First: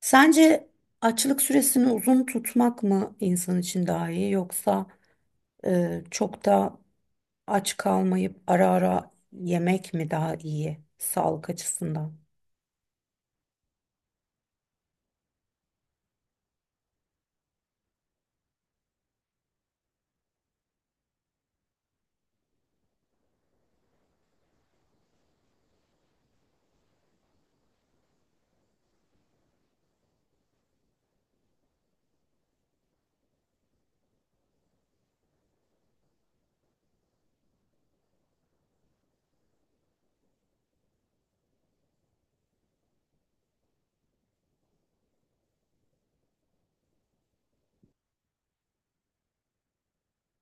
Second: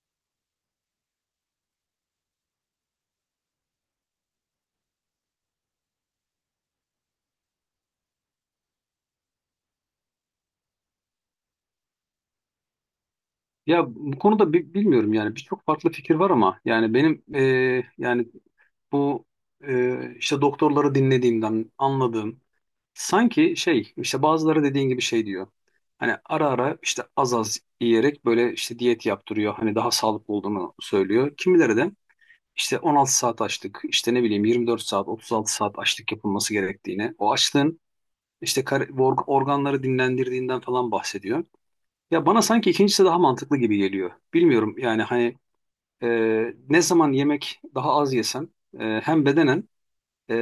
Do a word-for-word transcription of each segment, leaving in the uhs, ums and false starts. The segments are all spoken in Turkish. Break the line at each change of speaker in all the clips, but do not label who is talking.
Sence açlık süresini uzun tutmak mı insan için daha iyi yoksa e, çok da aç kalmayıp ara ara yemek mi daha iyi sağlık açısından?
Ya bu konuda bi- bilmiyorum, yani birçok farklı fikir var ama yani benim, e, yani bu, e, işte doktorları dinlediğimden anladığım sanki şey, işte bazıları dediğin gibi şey diyor. Hani ara ara işte az az yiyerek böyle işte diyet yaptırıyor. Hani daha sağlıklı olduğunu söylüyor. Kimileri de işte on altı saat açlık, işte ne bileyim yirmi dört saat otuz altı saat açlık yapılması gerektiğini, o açlığın işte kar- org- organları dinlendirdiğinden falan bahsediyor. Ya bana sanki ikincisi daha mantıklı gibi geliyor. Bilmiyorum yani hani, e, ne zaman yemek daha az yesem, e, hem bedenen, e,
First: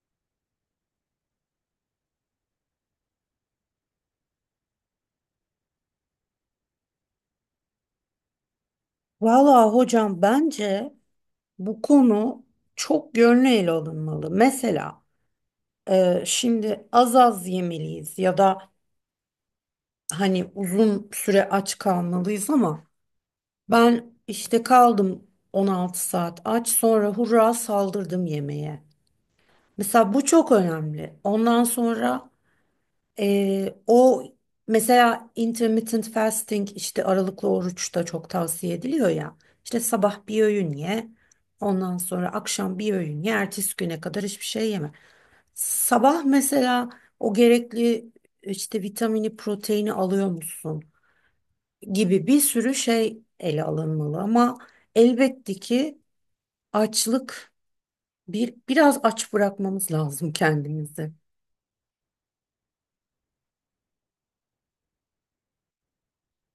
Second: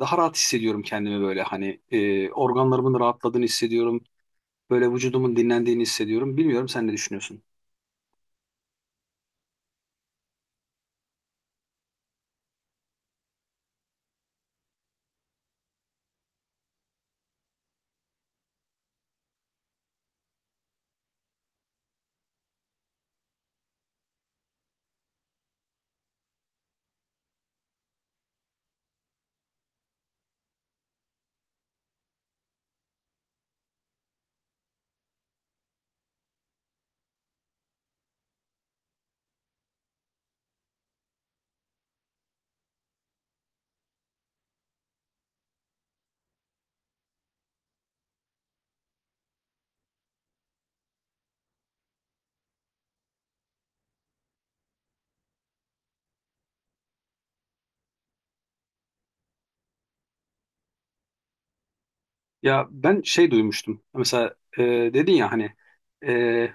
daha rahat hissediyorum kendimi, böyle hani e, organlarımın rahatladığını hissediyorum. Böyle vücudumun dinlendiğini hissediyorum. Bilmiyorum, sen ne düşünüyorsun?
Valla hocam bence bu konu çok yönlü ele alınmalı. Mesela e, şimdi az az yemeliyiz ya da hani uzun süre aç kalmalıyız ama ben işte kaldım on altı saat aç, sonra hurra saldırdım yemeğe. Mesela bu çok önemli. Ondan sonra eee, o mesela intermittent fasting, işte aralıklı oruç da çok tavsiye ediliyor ya. İşte sabah bir öğün ye, ondan sonra akşam bir öğün ye, ertesi güne kadar hiçbir şey yeme. Sabah mesela o gerekli işte vitamini, proteini alıyor musun gibi bir sürü şey ele alınmalı ama elbette ki açlık bir biraz aç bırakmamız lazım kendimizi.
Ya ben şey duymuştum. Mesela e, dedin ya hani, e,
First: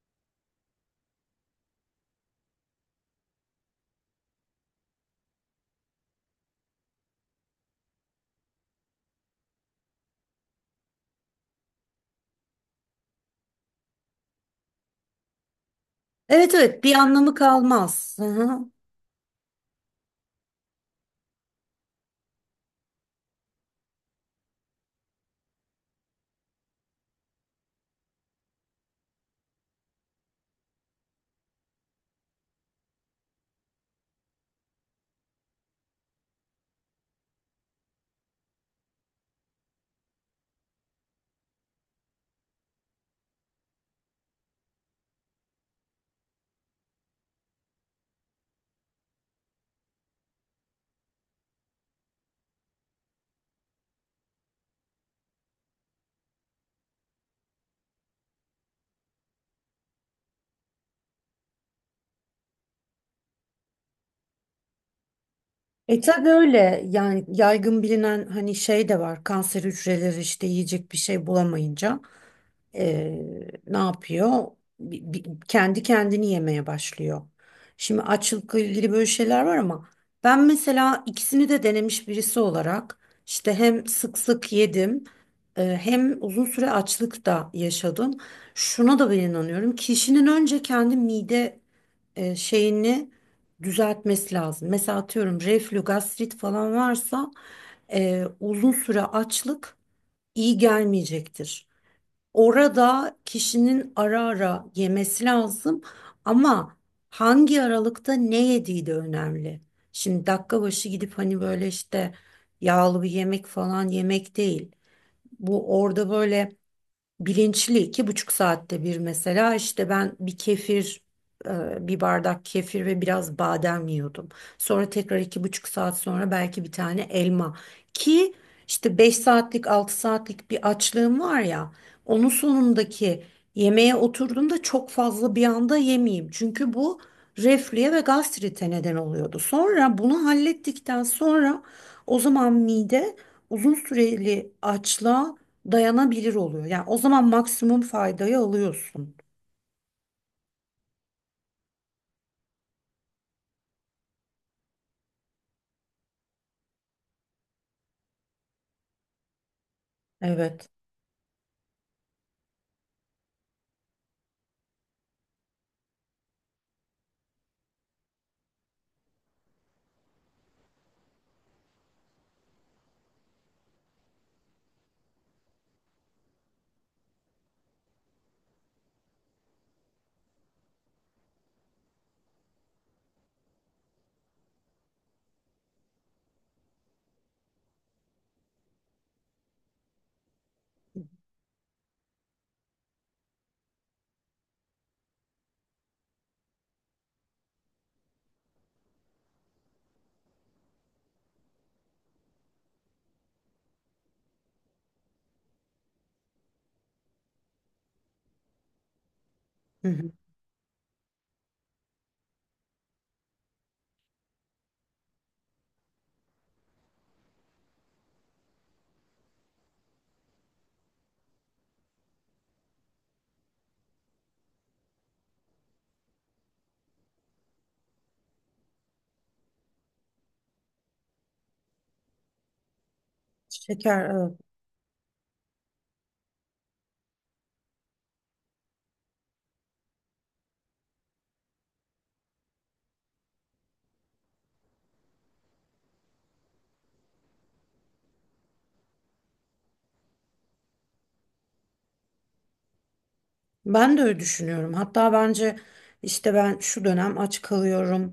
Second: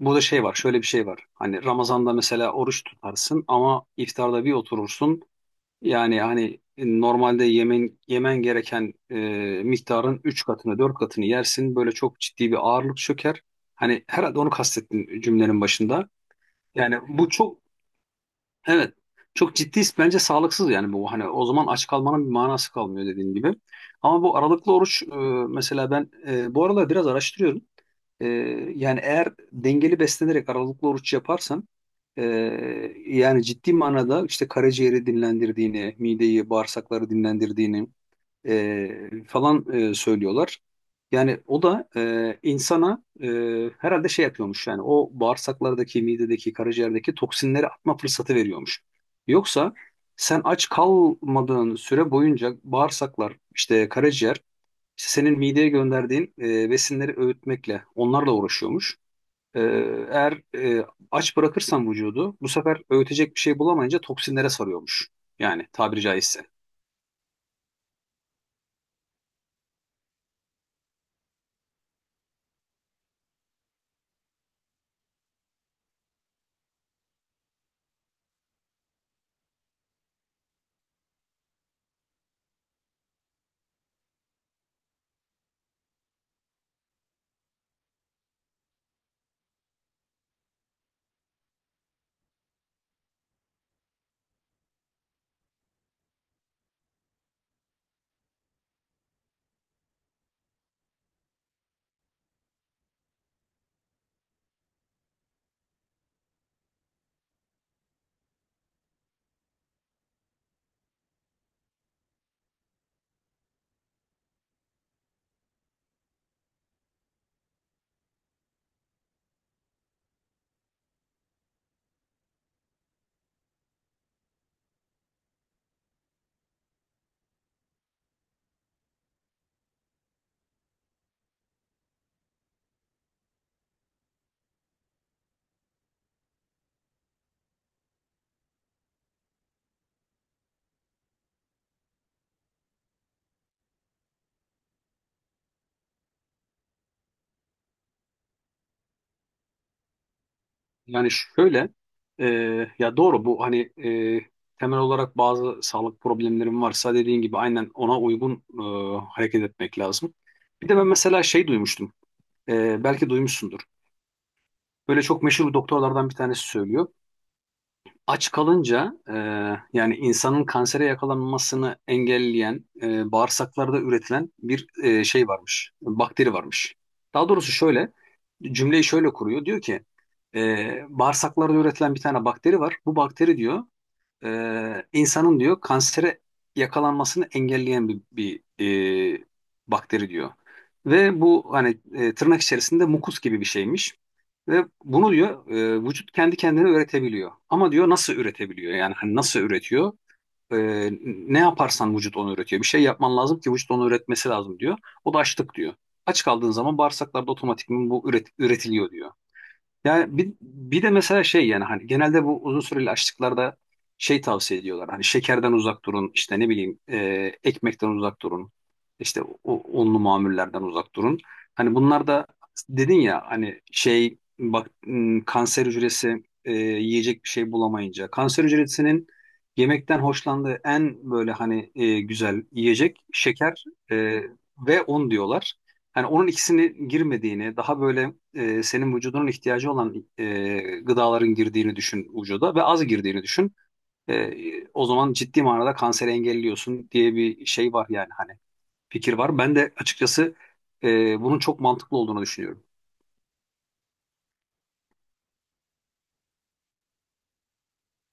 burada şey var, şöyle bir şey var. Hani Ramazan'da mesela oruç tutarsın ama iftarda bir oturursun. Yani hani, e, normalde yemen yemen gereken, e, miktarın üç katını dört katını yersin. Böyle çok ciddi bir ağırlık çöker. Hani herhalde onu kastettin cümlenin başında.
Evet evet, bir
Yani bu
anlamı
çok,
kalmaz. Hı hı.
evet, çok ciddi bence sağlıksız, yani bu hani o zaman aç kalmanın bir manası kalmıyor dediğin gibi. Ama bu aralıklı oruç, e, mesela ben, e, bu aralar biraz araştırıyorum. Ee, Yani eğer dengeli beslenerek aralıklı oruç yaparsan, e, yani ciddi manada işte karaciğeri dinlendirdiğini, mideyi, bağırsakları dinlendirdiğini, e, falan e, söylüyorlar. Yani o da, e, insana, e, herhalde şey yapıyormuş, yani o bağırsaklardaki, midedeki, karaciğerdeki toksinleri atma fırsatı veriyormuş. Yoksa sen aç kalmadığın süre boyunca bağırsaklar, işte karaciğer, işte senin mideye gönderdiğin, e, besinleri öğütmekle, onlarla uğraşıyormuş. E, Eğer, e, aç bırakırsan vücudu, bu sefer öğütecek bir şey bulamayınca toksinlere sarıyormuş. Yani
E
tabiri
tabii
caizse.
öyle, yani yaygın bilinen hani şey de var, kanser hücreleri işte yiyecek bir şey bulamayınca e, ne yapıyor? Bi- bi- kendi kendini yemeye başlıyor. Şimdi açlıkla ilgili böyle şeyler var ama ben mesela ikisini de denemiş birisi olarak işte hem sık sık yedim, e, hem uzun süre açlık da yaşadım. Şuna da ben inanıyorum, kişinin önce kendi mide e, şeyini düzeltmesi lazım. Mesela atıyorum reflü, gastrit falan varsa e, uzun süre açlık iyi gelmeyecektir. Orada kişinin ara ara yemesi lazım ama hangi aralıkta ne yediği de önemli. Şimdi dakika başı gidip hani böyle işte yağlı bir yemek falan yemek değil. Bu orada böyle bilinçli iki buçuk saatte bir, mesela işte ben bir kefir, e, bir bardak kefir ve biraz badem yiyordum. Sonra tekrar iki buçuk saat sonra belki bir tane elma, ki işte beş saatlik altı saatlik bir açlığım var ya, onun sonundaki yemeğe oturduğumda çok fazla bir anda yemeyeyim. Çünkü bu reflüye ve gastrite neden oluyordu. Sonra bunu hallettikten sonra o zaman mide uzun süreli açlığa dayanabilir oluyor. Yani o zaman maksimum faydayı alıyorsun.
Yani şöyle, e, ya doğru bu hani, e, temel olarak bazı sağlık problemlerim varsa dediğin gibi aynen ona uygun, e, hareket etmek lazım.
Evet.
Bir de ben mesela şey duymuştum, e, belki duymuşsundur. Böyle çok meşhur doktorlardan bir tanesi söylüyor. Aç kalınca, e, yani insanın kansere yakalanmasını engelleyen, e, bağırsaklarda üretilen bir, e, şey varmış, bakteri varmış. Daha doğrusu şöyle, cümleyi şöyle kuruyor. Diyor ki, e, bağırsaklarda üretilen bir tane bakteri var. Bu bakteri diyor, e, insanın diyor kansere yakalanmasını engelleyen bir, bir e, bakteri diyor. Ve bu hani, e, tırnak içerisinde mukus gibi bir şeymiş. Ve bunu diyor, e, vücut kendi kendine üretebiliyor. Ama diyor nasıl üretebiliyor? Yani hani nasıl üretiyor? E, Ne yaparsan vücut onu üretiyor. Bir şey yapman lazım ki vücut onu üretmesi lazım diyor. O da açlık diyor. Aç kaldığın zaman bağırsaklarda otomatikman bu üret- üretiliyor diyor.
Hı hı.
Yani bir, bir de mesela şey, yani hani genelde bu uzun süreli açlıklarda şey tavsiye ediyorlar. Hani şekerden uzak durun, işte ne bileyim, e, ekmekten uzak durun, işte o, onlu mamullerden uzak durun. Hani bunlar da dedin ya hani şey bak, m, kanser hücresi, e, yiyecek bir şey bulamayınca kanser hücresinin yemekten hoşlandığı en böyle hani, e, güzel yiyecek şeker, e,
Şeker, evet.
ve un diyorlar. Yani onun ikisini girmediğini, daha böyle, e, senin vücudunun ihtiyacı olan, e, gıdaların girdiğini düşün vücuda ve az girdiğini düşün. E, o zaman ciddi manada kanseri engelliyorsun diye bir şey var yani hani, fikir var. Ben de açıkçası, e, bunun çok mantıklı olduğunu düşünüyorum.
Ben de öyle düşünüyorum. Hatta bence işte ben şu dönem aç kalıyorum,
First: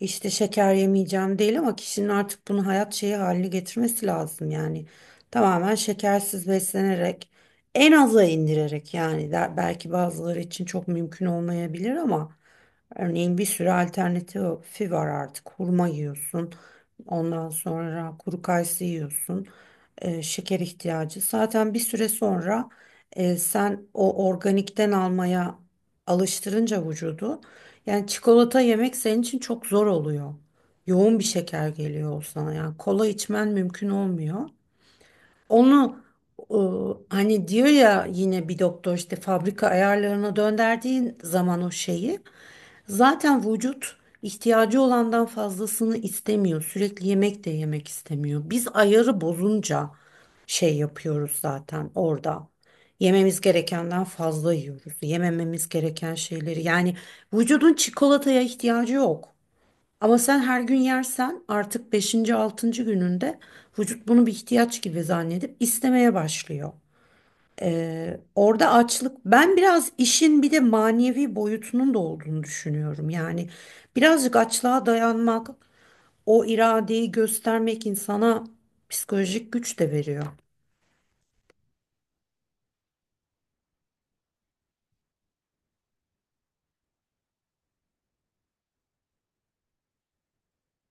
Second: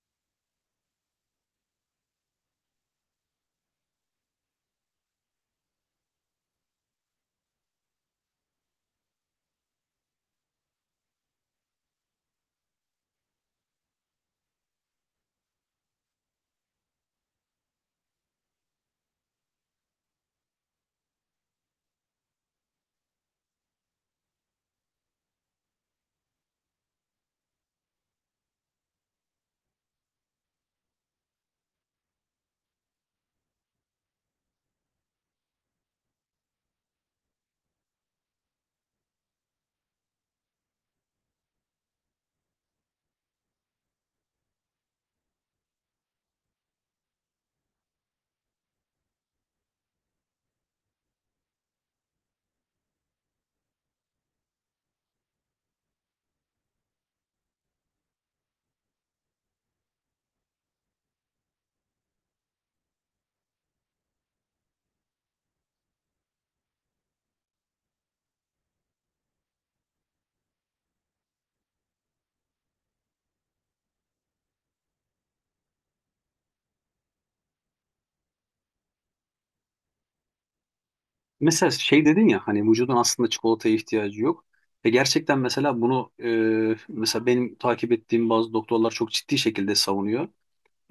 işte şeker yemeyeceğim değil, ama kişinin artık bunu hayat şeyi haline getirmesi lazım yani. Tamamen şekersiz beslenerek, en aza indirerek, yani der- belki bazıları için çok mümkün olmayabilir ama örneğin bir sürü alternatifi var artık. Hurma yiyorsun, ondan sonra kuru kayısı yiyorsun, e, şeker ihtiyacı. Zaten bir süre sonra e, sen o organikten almaya alıştırınca vücudu, yani çikolata yemek senin için çok zor oluyor. Yoğun bir şeker geliyor o sana, yani kola içmen mümkün olmuyor. Onu e, hani diyor ya yine bir doktor, işte fabrika ayarlarına döndürdüğün zaman o şeyi, zaten vücut ihtiyacı olandan fazlasını istemiyor. Sürekli yemek de yemek istemiyor. Biz ayarı bozunca şey yapıyoruz zaten orada. Yememiz gerekenden fazla yiyoruz. Yemememiz gereken şeyleri. Yani vücudun çikolataya ihtiyacı yok. Ama sen her gün yersen artık beşinci altıncı gününde vücut bunu bir ihtiyaç gibi zannedip istemeye başlıyor. Ee, Orada açlık, ben biraz işin bir de manevi boyutunun da olduğunu düşünüyorum. Yani birazcık açlığa dayanmak, o iradeyi göstermek insana psikolojik güç de veriyor.
Mesela şey dedin ya hani vücudun aslında çikolataya ihtiyacı yok. E, gerçekten mesela bunu, e, mesela benim takip ettiğim bazı doktorlar çok ciddi şekilde savunuyor.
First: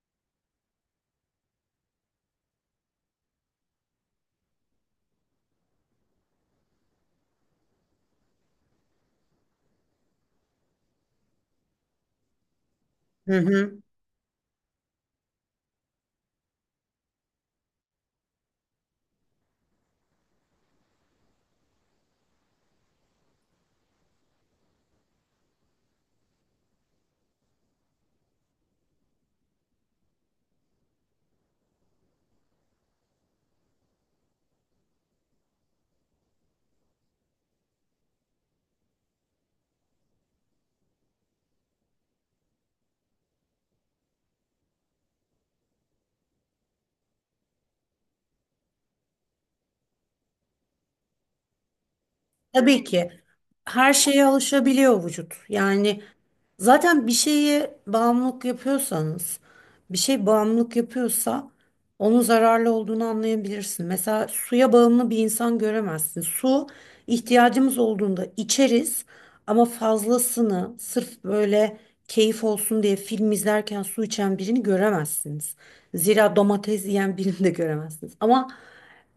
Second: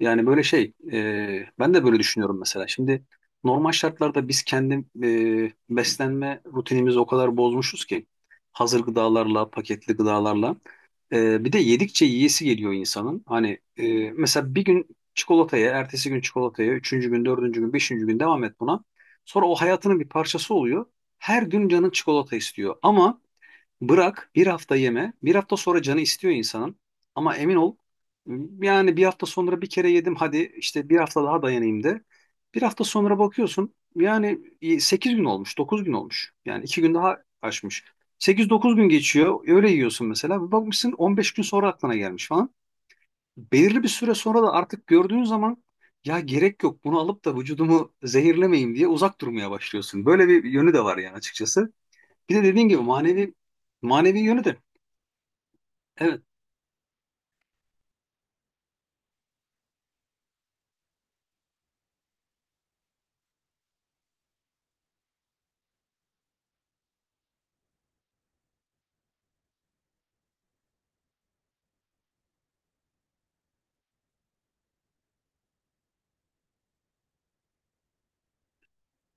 Yani böyle şey, e, ben de böyle düşünüyorum mesela. Şimdi normal şartlarda biz kendi, e, beslenme rutinimizi o kadar bozmuşuz ki hazır gıdalarla, paketli gıdalarla. E, bir de yedikçe yiyesi geliyor insanın.
Hı
Hani,
hı.
e, mesela bir gün çikolataya, ertesi gün çikolataya, üçüncü gün, dördüncü gün, beşinci gün devam et buna. Sonra o hayatının bir parçası oluyor. Her gün canın çikolata istiyor. Ama Bırak bir hafta yeme. Bir hafta sonra canı istiyor insanın. Ama emin ol, yani bir hafta sonra bir kere yedim, hadi işte bir hafta daha dayanayım de. Bir hafta sonra bakıyorsun, yani e, sekiz gün olmuş, dokuz gün olmuş. Yani iki gün daha aşmış. Sekiz dokuz gün geçiyor öyle yiyorsun mesela. Bir bakmışsın on beş gün sonra aklına gelmiş falan. Belirli bir süre sonra da artık gördüğün zaman ya gerek yok bunu alıp da vücudumu zehirlemeyeyim diye uzak durmaya başlıyorsun. Böyle bir yönü de var yani açıkçası. Bir de dediğin gibi
Tabii ki
manevi
her
manevi
şeye
yönü de,
alışabiliyor vücut. Yani
evet,
zaten bir şeye bağımlılık yapıyorsanız, bir şey bağımlılık yapıyorsa onun zararlı olduğunu anlayabilirsin. Mesela suya bağımlı bir insan göremezsin. Su ihtiyacımız olduğunda içeriz ama fazlasını, sırf böyle keyif olsun diye film izlerken su içen birini göremezsiniz. Zira domates yiyen birini de göremezsiniz. Ama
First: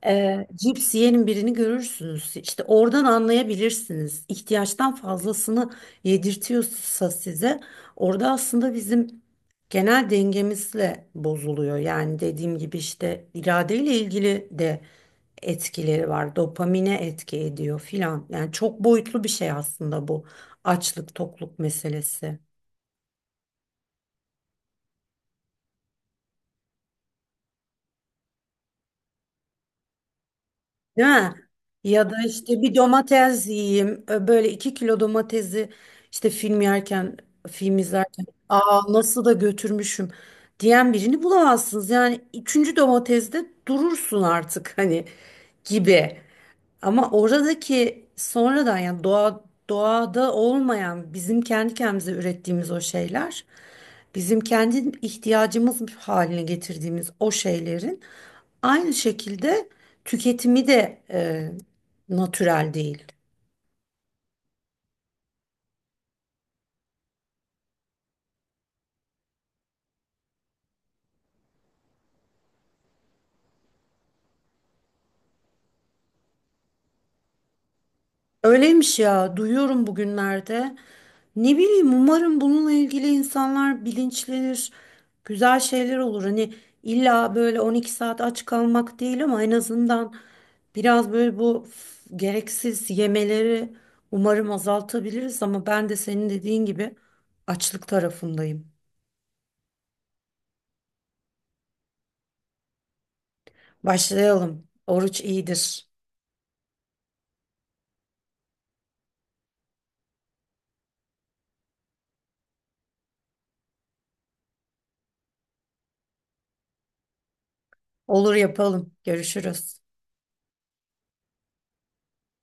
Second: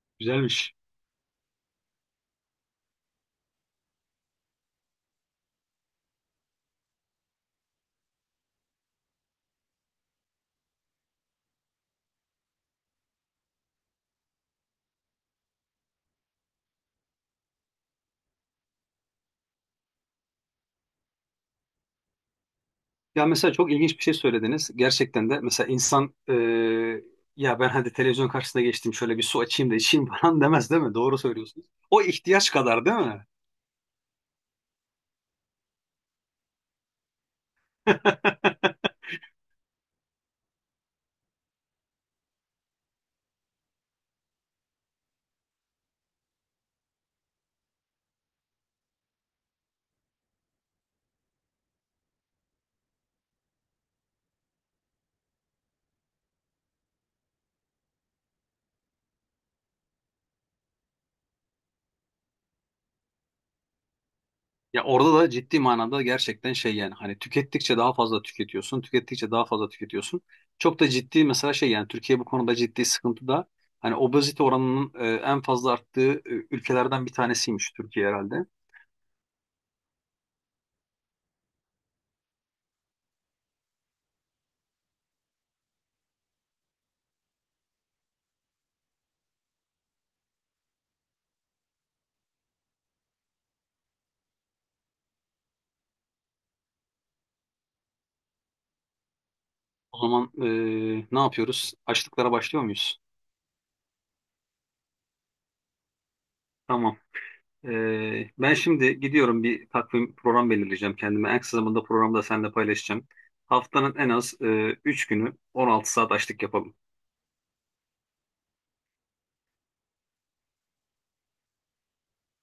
ee,
güzelmiş.
cips yiyen birini görürsünüz. İşte oradan anlayabilirsiniz. İhtiyaçtan fazlasını yedirtiyorsa size, orada aslında bizim genel dengemizle bozuluyor. Yani dediğim gibi işte iradeyle ilgili de etkileri var. Dopamine etki ediyor filan. Yani çok boyutlu bir şey aslında bu açlık tokluk meselesi.
Ya mesela çok ilginç bir şey söylediniz. Gerçekten de mesela insan, e, ya ben hadi televizyon karşısına geçtim şöyle bir su açayım da içeyim falan demez değil mi?
Değil
Doğru
mi?
söylüyorsunuz. O
Ya da
ihtiyaç
işte bir
kadar değil mi?
domates yiyeyim. Ö, Böyle iki kilo domatesi işte film yerken, film izlerken, aa nasıl da götürmüşüm diyen birini bulamazsınız. Yani üçüncü domateste durursun artık, hani, gibi. Ama oradaki sonradan, yani doğa doğada olmayan bizim kendi kendimize ürettiğimiz o şeyler, bizim kendi ihtiyacımız haline getirdiğimiz o şeylerin aynı şekilde tüketimi de e, natürel değil.
Ya orada da ciddi manada gerçekten şey, yani hani tükettikçe daha fazla tüketiyorsun, tükettikçe daha fazla tüketiyorsun. Çok da ciddi mesela şey, yani Türkiye bu konuda ciddi sıkıntıda. Hani obezite oranının, e, en fazla arttığı, e, ülkelerden bir tanesiymiş Türkiye herhalde.
Öyleymiş ya, duyuyorum bugünlerde. Ne bileyim, umarım bununla ilgili insanlar bilinçlenir, güzel şeyler olur. Hani illa böyle on iki saat aç kalmak değil ama en azından biraz böyle bu f- gereksiz yemeleri umarım azaltabiliriz. Ama ben de senin dediğin gibi açlık tarafındayım.
O zaman, e, ne yapıyoruz? Açlıklara başlıyor muyuz?
Başlayalım. Oruç iyidir.
Tamam. Ee, ben şimdi gidiyorum, bir takvim program belirleyeceğim kendime. En kısa zamanda programı da seninle paylaşacağım. Haftanın en az, e, üç günü on altı saat açlık yapalım.
Olur, yapalım. Görüşürüz.